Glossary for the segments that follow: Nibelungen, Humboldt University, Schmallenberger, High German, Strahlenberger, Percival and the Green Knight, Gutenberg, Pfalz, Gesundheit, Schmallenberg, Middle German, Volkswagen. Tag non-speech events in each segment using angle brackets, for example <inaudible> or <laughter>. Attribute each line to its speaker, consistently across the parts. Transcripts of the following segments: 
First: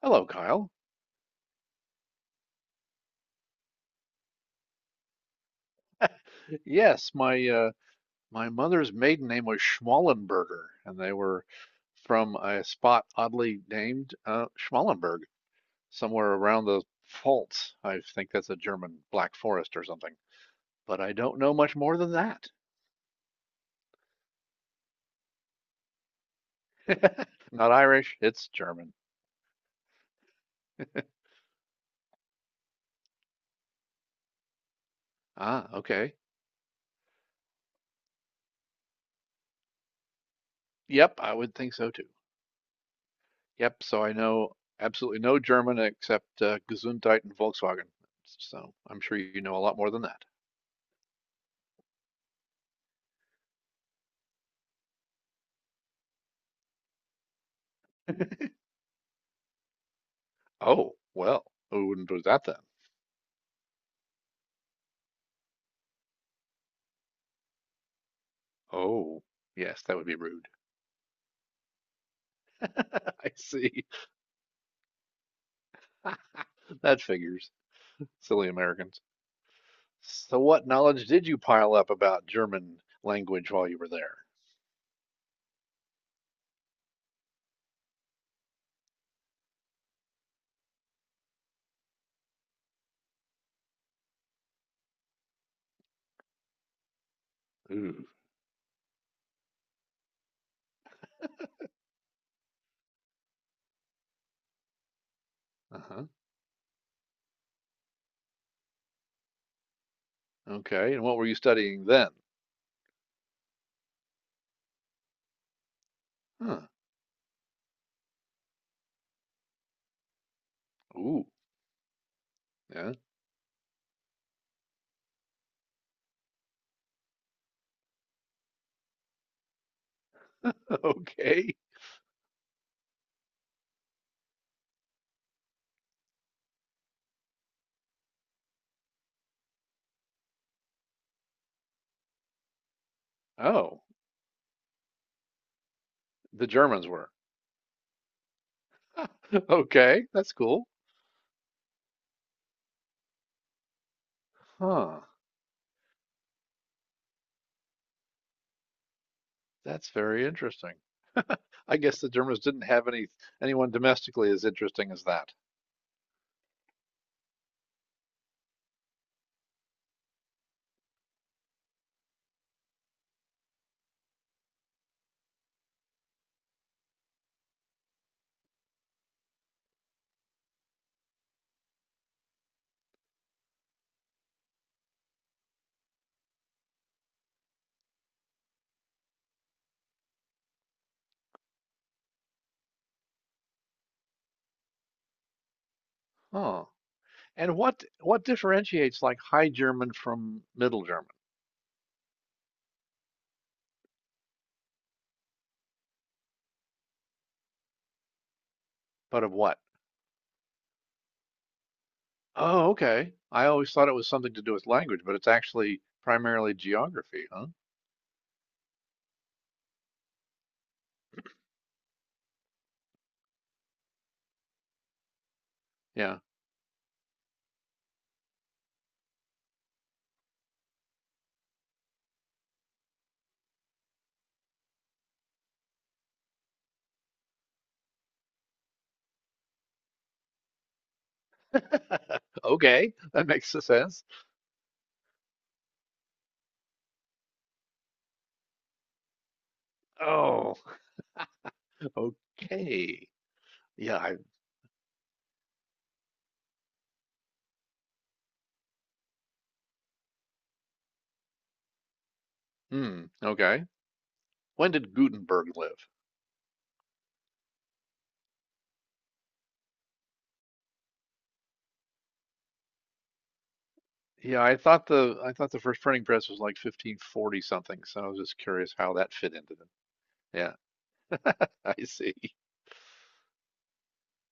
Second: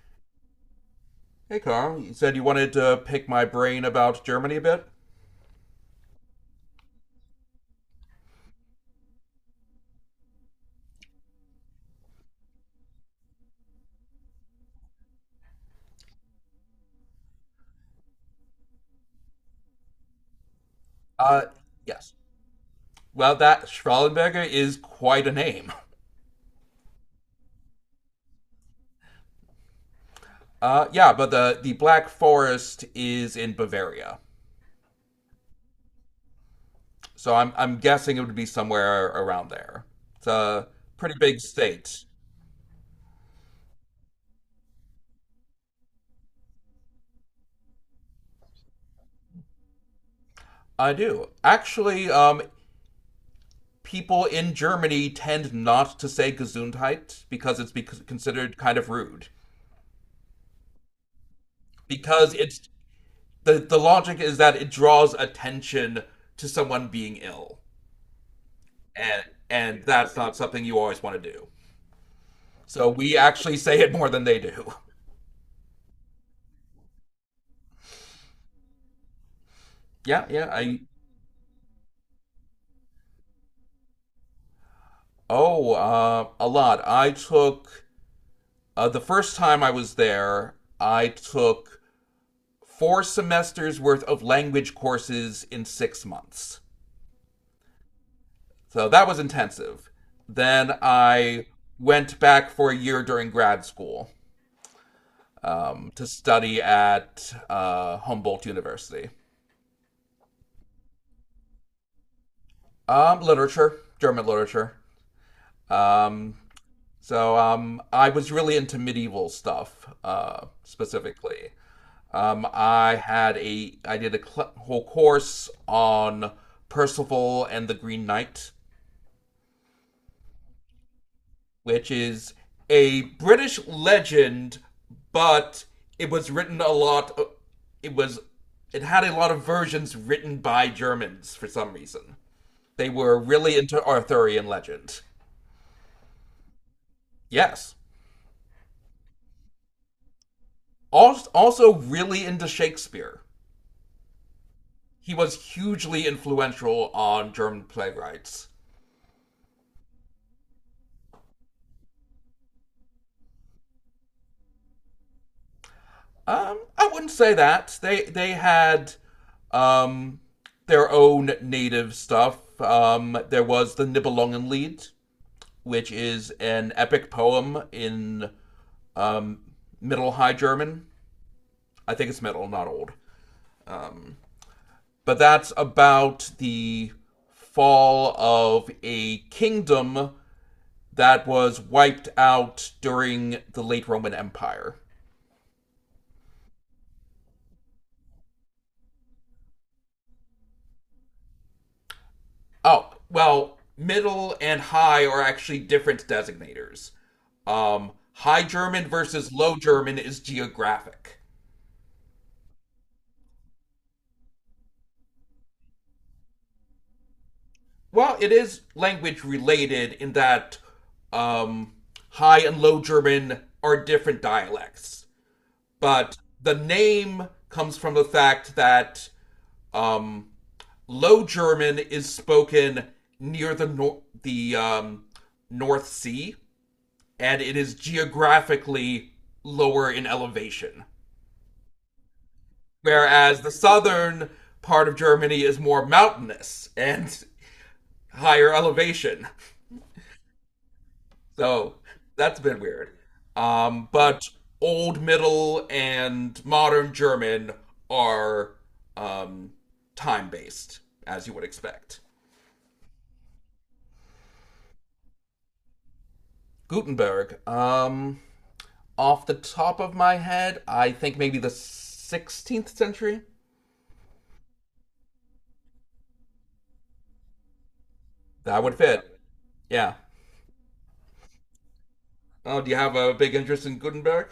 Speaker 1: Hello, Kyle.
Speaker 2: Hey, Carl. You said you wanted to pick my brain about Germany a bit?
Speaker 1: Yes, my my mother's maiden name was Schmallenberger, and they were from a spot oddly named Schmallenberg, somewhere around the Pfalz. I think that's a German Black Forest or something. But I don't
Speaker 2: Uh,
Speaker 1: know much more
Speaker 2: yes.
Speaker 1: than that.
Speaker 2: Well, that Strahlenberger is quite a name.
Speaker 1: <laughs> Not Irish, it's German.
Speaker 2: Yeah, but the Black Forest is in Bavaria.
Speaker 1: Ah, okay.
Speaker 2: So I'm guessing it would be somewhere around there. It's a pretty
Speaker 1: Yep, I
Speaker 2: big
Speaker 1: would think so
Speaker 2: state.
Speaker 1: too. Yep, so I know absolutely no German except Gesundheit and Volkswagen. So I'm sure you know a lot more than that.
Speaker 2: I do. Actually, people in Germany tend not to say Gesundheit because it's bec considered kind of rude.
Speaker 1: Oh, well, who wouldn't do
Speaker 2: Because
Speaker 1: that then?
Speaker 2: it's the logic is that it draws attention to someone being ill.
Speaker 1: Oh,
Speaker 2: and and
Speaker 1: yes, that would
Speaker 2: that's
Speaker 1: be
Speaker 2: not
Speaker 1: rude.
Speaker 2: something you always want to do. So we
Speaker 1: <laughs> I
Speaker 2: actually say
Speaker 1: see.
Speaker 2: it more than they do. <laughs>
Speaker 1: <laughs> That figures. Silly Americans.
Speaker 2: Yeah,
Speaker 1: So,
Speaker 2: yeah.
Speaker 1: what knowledge did you pile up about German language while you were there?
Speaker 2: A lot. I took the first time I was there. I took four semesters worth of language courses in 6 months.
Speaker 1: Ooh.
Speaker 2: So that was intensive. Then I went back for a year during grad school
Speaker 1: Uh-huh.
Speaker 2: to study at Humboldt University.
Speaker 1: Okay. And what were you studying then?
Speaker 2: Literature, German literature. Um,
Speaker 1: Huh.
Speaker 2: So I was really into medieval stuff,
Speaker 1: Ooh.
Speaker 2: specifically.
Speaker 1: Yeah.
Speaker 2: I did a whole course on Percival and the Green Knight,
Speaker 1: <laughs> Okay.
Speaker 2: which is a British legend, but it was written a lot. It was it had a lot of versions written by Germans for some reason. They were really into
Speaker 1: Oh,
Speaker 2: Arthurian legend.
Speaker 1: the Germans were.
Speaker 2: Yes.
Speaker 1: <laughs> Okay, that's cool.
Speaker 2: Also really into Shakespeare.
Speaker 1: Huh.
Speaker 2: He was hugely influential on German playwrights.
Speaker 1: That's very interesting. I guess the Germans didn't have anyone domestically as interesting as that.
Speaker 2: I wouldn't say that. They had um, their own native stuff. There was the Nibelungen, which is an epic poem in Middle High German. I think it's Middle, not Old. But that's about the fall of a kingdom that was wiped out during the late Roman Empire.
Speaker 1: Huh. And what differentiates like High German from Middle German?
Speaker 2: Oh, well, middle and high are actually different designators. High German
Speaker 1: But
Speaker 2: versus
Speaker 1: of
Speaker 2: Low
Speaker 1: what?
Speaker 2: German is geographic.
Speaker 1: Oh, okay. I always thought it was something to do with language, but it's actually primarily geography, huh?
Speaker 2: Well, it is language related in that um, High and Low German are different dialects, but
Speaker 1: Yeah.
Speaker 2: the name comes from the fact that um, Low German is spoken near the nor- the North Sea, and it is geographically lower in elevation.
Speaker 1: <laughs> Okay, that
Speaker 2: Whereas the
Speaker 1: makes sense.
Speaker 2: southern part of Germany is more mountainous and higher elevation.
Speaker 1: Oh,
Speaker 2: So
Speaker 1: <laughs>
Speaker 2: that's been weird.
Speaker 1: okay. Yeah, I,
Speaker 2: But Old Middle and Modern German are um, time based, as you would expect.
Speaker 1: hmm, okay. When did Gutenberg live?
Speaker 2: Gutenberg, off the top of my head, I think maybe the 16th century?
Speaker 1: Yeah, I thought the first printing press was like 1540 something, so I was just
Speaker 2: That would
Speaker 1: curious how that
Speaker 2: fit.
Speaker 1: fit into them.
Speaker 2: Yeah.
Speaker 1: Yeah, <laughs> I see.
Speaker 2: Oh, do you have a big interest in Gutenberg?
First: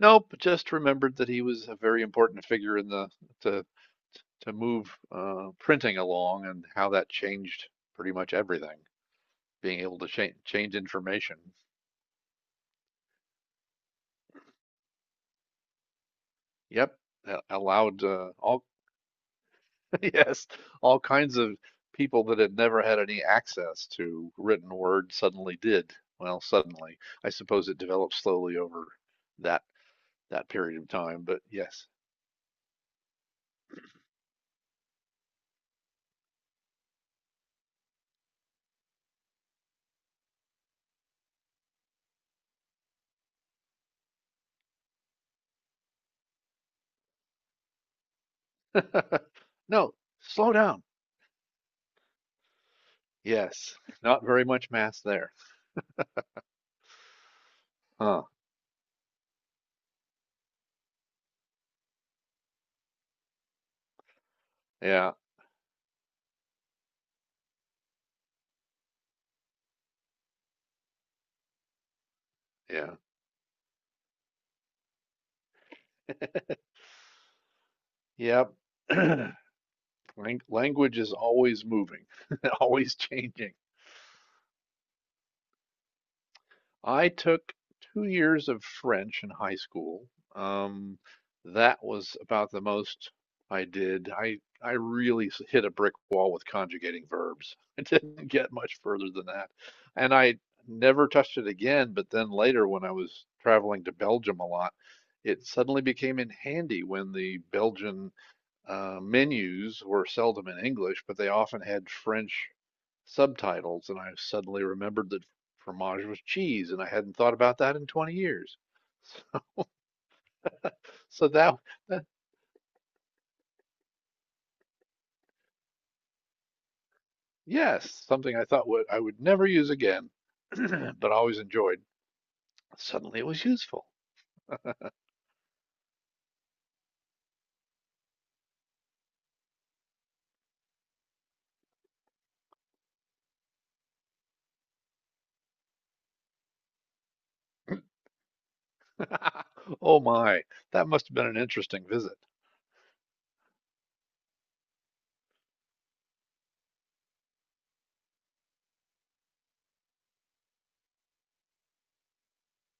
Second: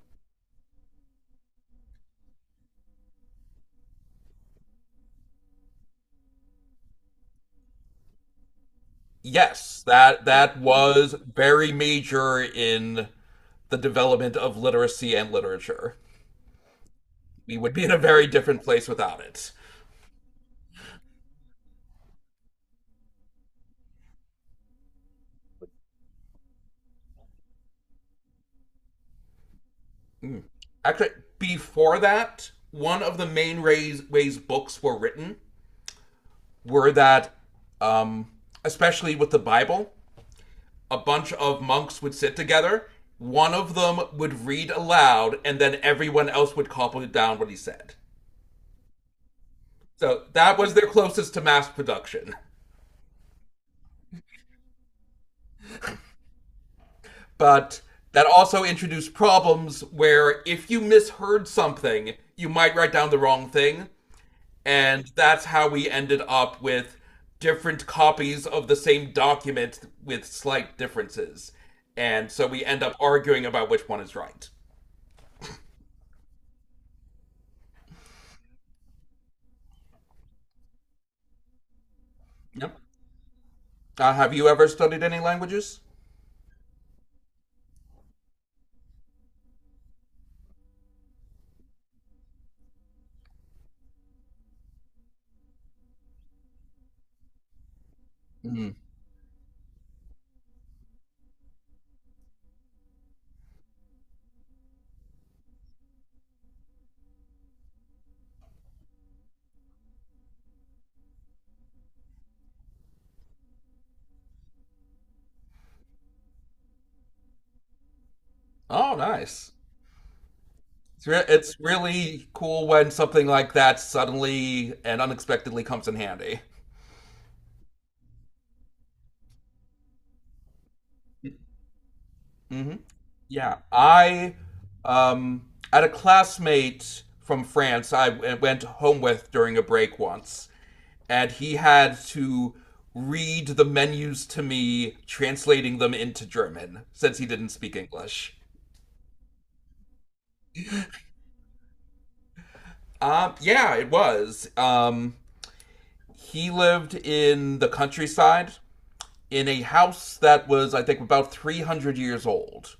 Speaker 1: Nope, just remembered that he was a very important figure in the to to move printing along and how that changed pretty much everything. Being
Speaker 2: Yes,
Speaker 1: able to
Speaker 2: that that
Speaker 1: change
Speaker 2: was
Speaker 1: information.
Speaker 2: very major in the development of literacy and literature.
Speaker 1: Yep, that
Speaker 2: We would be in a
Speaker 1: allowed
Speaker 2: very different
Speaker 1: all
Speaker 2: place without it.
Speaker 1: <laughs> yes, all kinds of people that had never had any access to written word suddenly did. Well, suddenly, I suppose it developed slowly over that that period of
Speaker 2: Actually,
Speaker 1: time, but yes.
Speaker 2: before that, one of the main ways books were written were that, um, especially with the Bible, a bunch of monks would sit together. One of them would read aloud, and then everyone else would copy down what he said.
Speaker 1: <laughs> No,
Speaker 2: So
Speaker 1: slow
Speaker 2: that was
Speaker 1: down.
Speaker 2: their closest to mass production.
Speaker 1: Yes, not very much mass there.
Speaker 2: But
Speaker 1: Huh.
Speaker 2: that also introduced problems where if you misheard something, you might write down the wrong thing. And
Speaker 1: Yeah,
Speaker 2: that's how we ended up with different copies of the same document with slight differences. And so we end
Speaker 1: yeah,
Speaker 2: up arguing about which one is right.
Speaker 1: yep. <clears throat> Lang- Language is always moving, <laughs>
Speaker 2: Yep.
Speaker 1: always changing.
Speaker 2: Have you ever studied any languages?
Speaker 1: I took 2 years of French in high school. Um, that was about the most I did. I really hit a brick wall with conjugating verbs. <laughs> I didn't get
Speaker 2: Mhm.
Speaker 1: much further than that, and I never touched it again. But then later, when I was traveling to Belgium a lot, it suddenly became in handy when the Belgian menus were seldom in English, but they often had French subtitles. And I suddenly remembered that fromage was cheese, and I hadn't thought about that in 20 years.
Speaker 2: Oh, nice.
Speaker 1: <laughs>
Speaker 2: It's, re-
Speaker 1: So that,
Speaker 2: it's really cool when something like that suddenly and unexpectedly comes in handy.
Speaker 1: yes, something I thought would I would never use again, <clears throat> but always enjoyed.
Speaker 2: Mm-hmm.
Speaker 1: Suddenly it was
Speaker 2: Yeah,
Speaker 1: useful.
Speaker 2: I had a classmate from France I went home with during a break once, and he had to read the menus to me, translating them into German since he didn't speak English.
Speaker 1: <laughs> Oh my, that must have been an interesting visit.
Speaker 2: Yeah, it was. He lived in the countryside in a house that was, I think, about 300 years old.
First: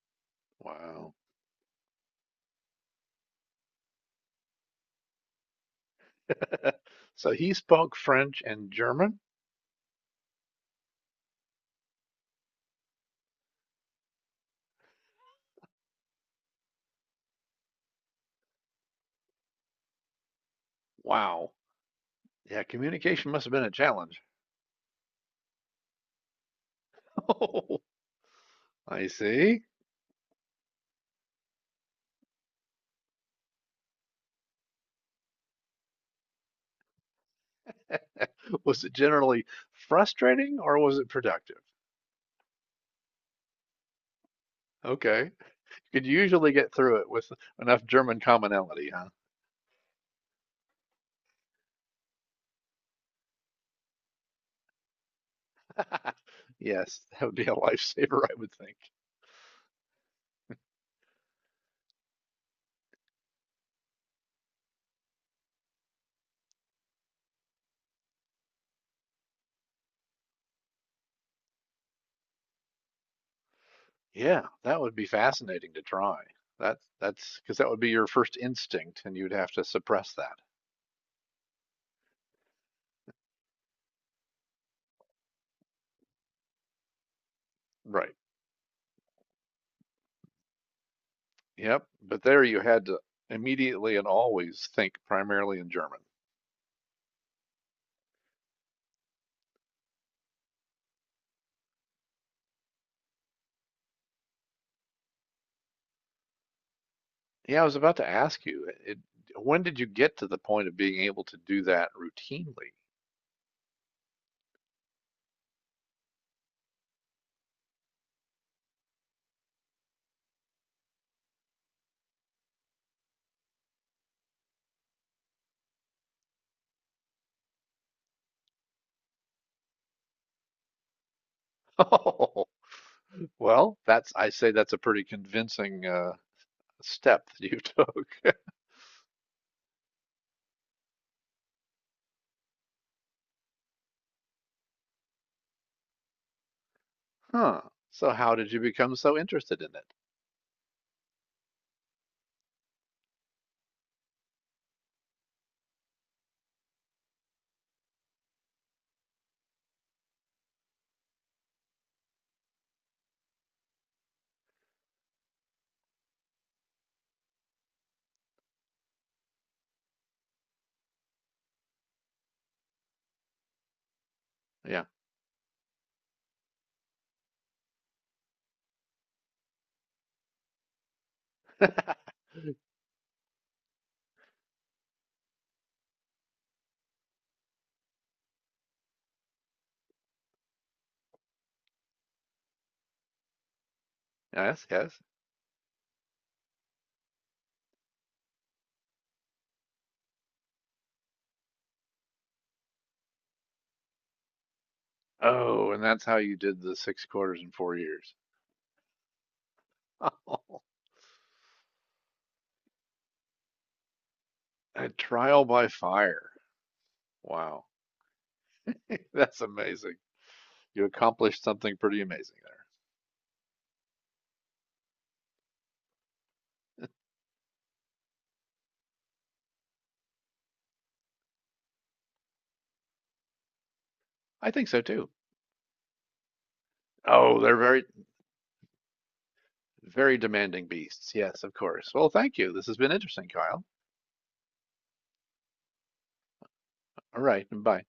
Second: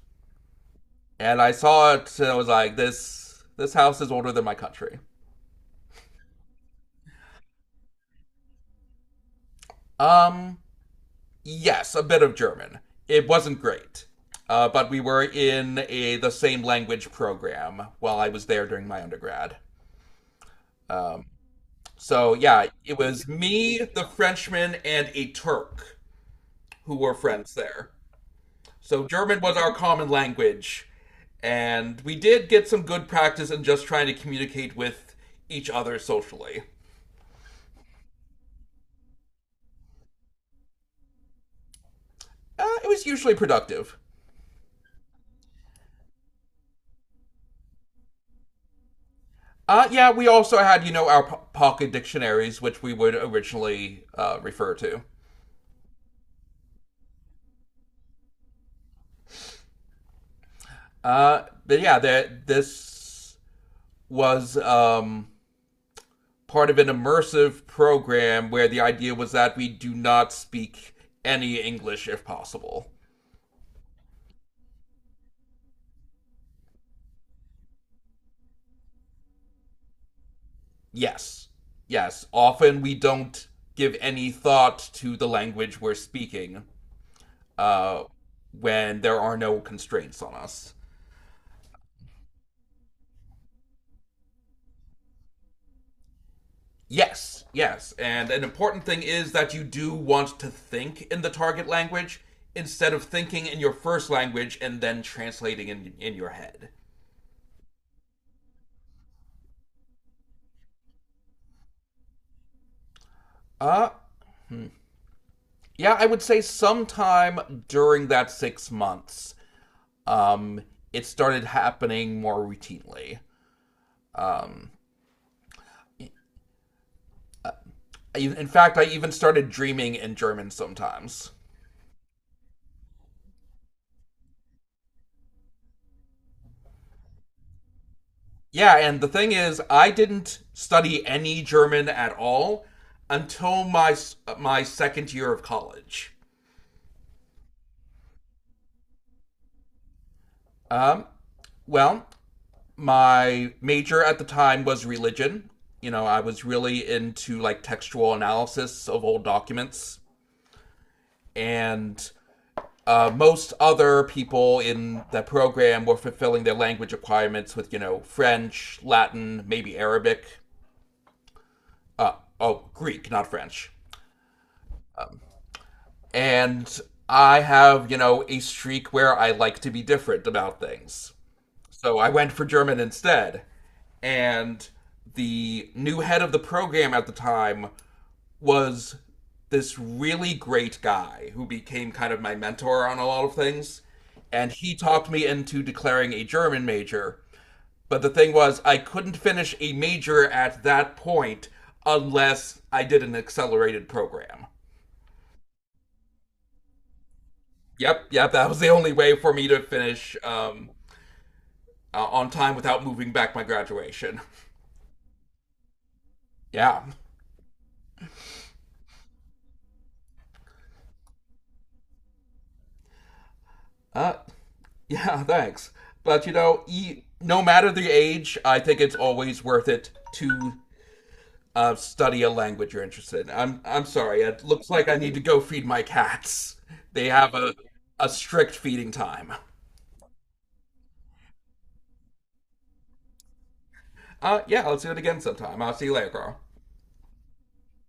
Speaker 1: Wow.
Speaker 2: And I saw it and I was like, this house is older than my country.
Speaker 1: <laughs> So he spoke French and German?
Speaker 2: Um, Yes, a bit of German. It wasn't great. But we were in the same language program while I was there during my undergrad. Um,
Speaker 1: Wow.
Speaker 2: so,
Speaker 1: Yeah,
Speaker 2: yeah, it was
Speaker 1: communication must have been a
Speaker 2: me, the
Speaker 1: challenge.
Speaker 2: Frenchman, and a Turk who were friends there.
Speaker 1: <laughs>
Speaker 2: So,
Speaker 1: I
Speaker 2: German was
Speaker 1: see.
Speaker 2: our common language. And we did get some good practice in just trying to communicate with each other socially.
Speaker 1: <laughs> Was it generally frustrating or was it productive?
Speaker 2: It was usually productive.
Speaker 1: Okay. You could usually get through it with enough German commonality, huh?
Speaker 2: Yeah, we also had, you know, our pocket dictionaries, which we would originally refer to.
Speaker 1: <laughs> Yes, that would be a <laughs> lifesaver, I would think.
Speaker 2: But yeah, that this was part of an immersive program where the idea was that we do not speak any English if possible.
Speaker 1: Yeah, that would be fascinating to try. That's because that would be your first instinct and you'd have to suppress that.
Speaker 2: Yes, yes. Often we don't give any thought to the language we're speaking uh,
Speaker 1: Right.
Speaker 2: when there are no constraints on us.
Speaker 1: Yep. But there you had to immediately and always think primarily in German.
Speaker 2: Yes, yes. And an important thing is that you do want to think in the target language instead of thinking in your first language and then translating in your head.
Speaker 1: Yeah, I was about to ask you, when did you get to the point of being able to do that routinely?
Speaker 2: Uh, yeah, I would say sometime during that 6 months, um, it started happening more routinely. In fact, I even started dreaming in German sometimes.
Speaker 1: <laughs> Well, that's I say that's a pretty convincing step that you took. <laughs>
Speaker 2: Yeah, and the thing is, I didn't study any German at all until my second year of college.
Speaker 1: Huh. So how did you become so interested in it?
Speaker 2: Um, Well, my major at the time was religion. You know, I was really into like textual analysis of old documents, and most other people in the program were fulfilling their language requirements with, you know, French, Latin, maybe Arabic. Oh, Greek, not French.
Speaker 1: Yeah.
Speaker 2: And I have, you know, a streak where I like to be different about things. So I
Speaker 1: <laughs>
Speaker 2: went for German instead. And the new head of the program at the time was this really great guy who became kind of my mentor on a lot of things. And
Speaker 1: Yes,
Speaker 2: he
Speaker 1: yes.
Speaker 2: talked me into declaring a German major. But the thing was, I couldn't finish a major at that point unless I did an accelerated program.
Speaker 1: Oh, and that's how you did the six quarters in four
Speaker 2: Yep,
Speaker 1: years.
Speaker 2: yep, that was the only way for me to finish
Speaker 1: <laughs> Oh,
Speaker 2: on time without moving back my graduation.
Speaker 1: a trial by fire.
Speaker 2: <laughs> Yeah.
Speaker 1: Wow. <laughs> That's amazing. You accomplished something pretty amazing there.
Speaker 2: Uh, Yeah, <laughs> thanks. But you know, no matter the age, I think it's always worth it to study a language you're interested in. I'm sorry. It
Speaker 1: I
Speaker 2: looks
Speaker 1: think so
Speaker 2: like I
Speaker 1: too.
Speaker 2: need to go feed my cats. They have
Speaker 1: Oh,
Speaker 2: a
Speaker 1: they're very,
Speaker 2: a strict feeding time.
Speaker 1: very demanding beasts. Yes, of course. Well, thank you. This has been interesting, Kyle.
Speaker 2: Yeah, let's do it again sometime. I'll see you later, Carl.
Speaker 1: All right, bye.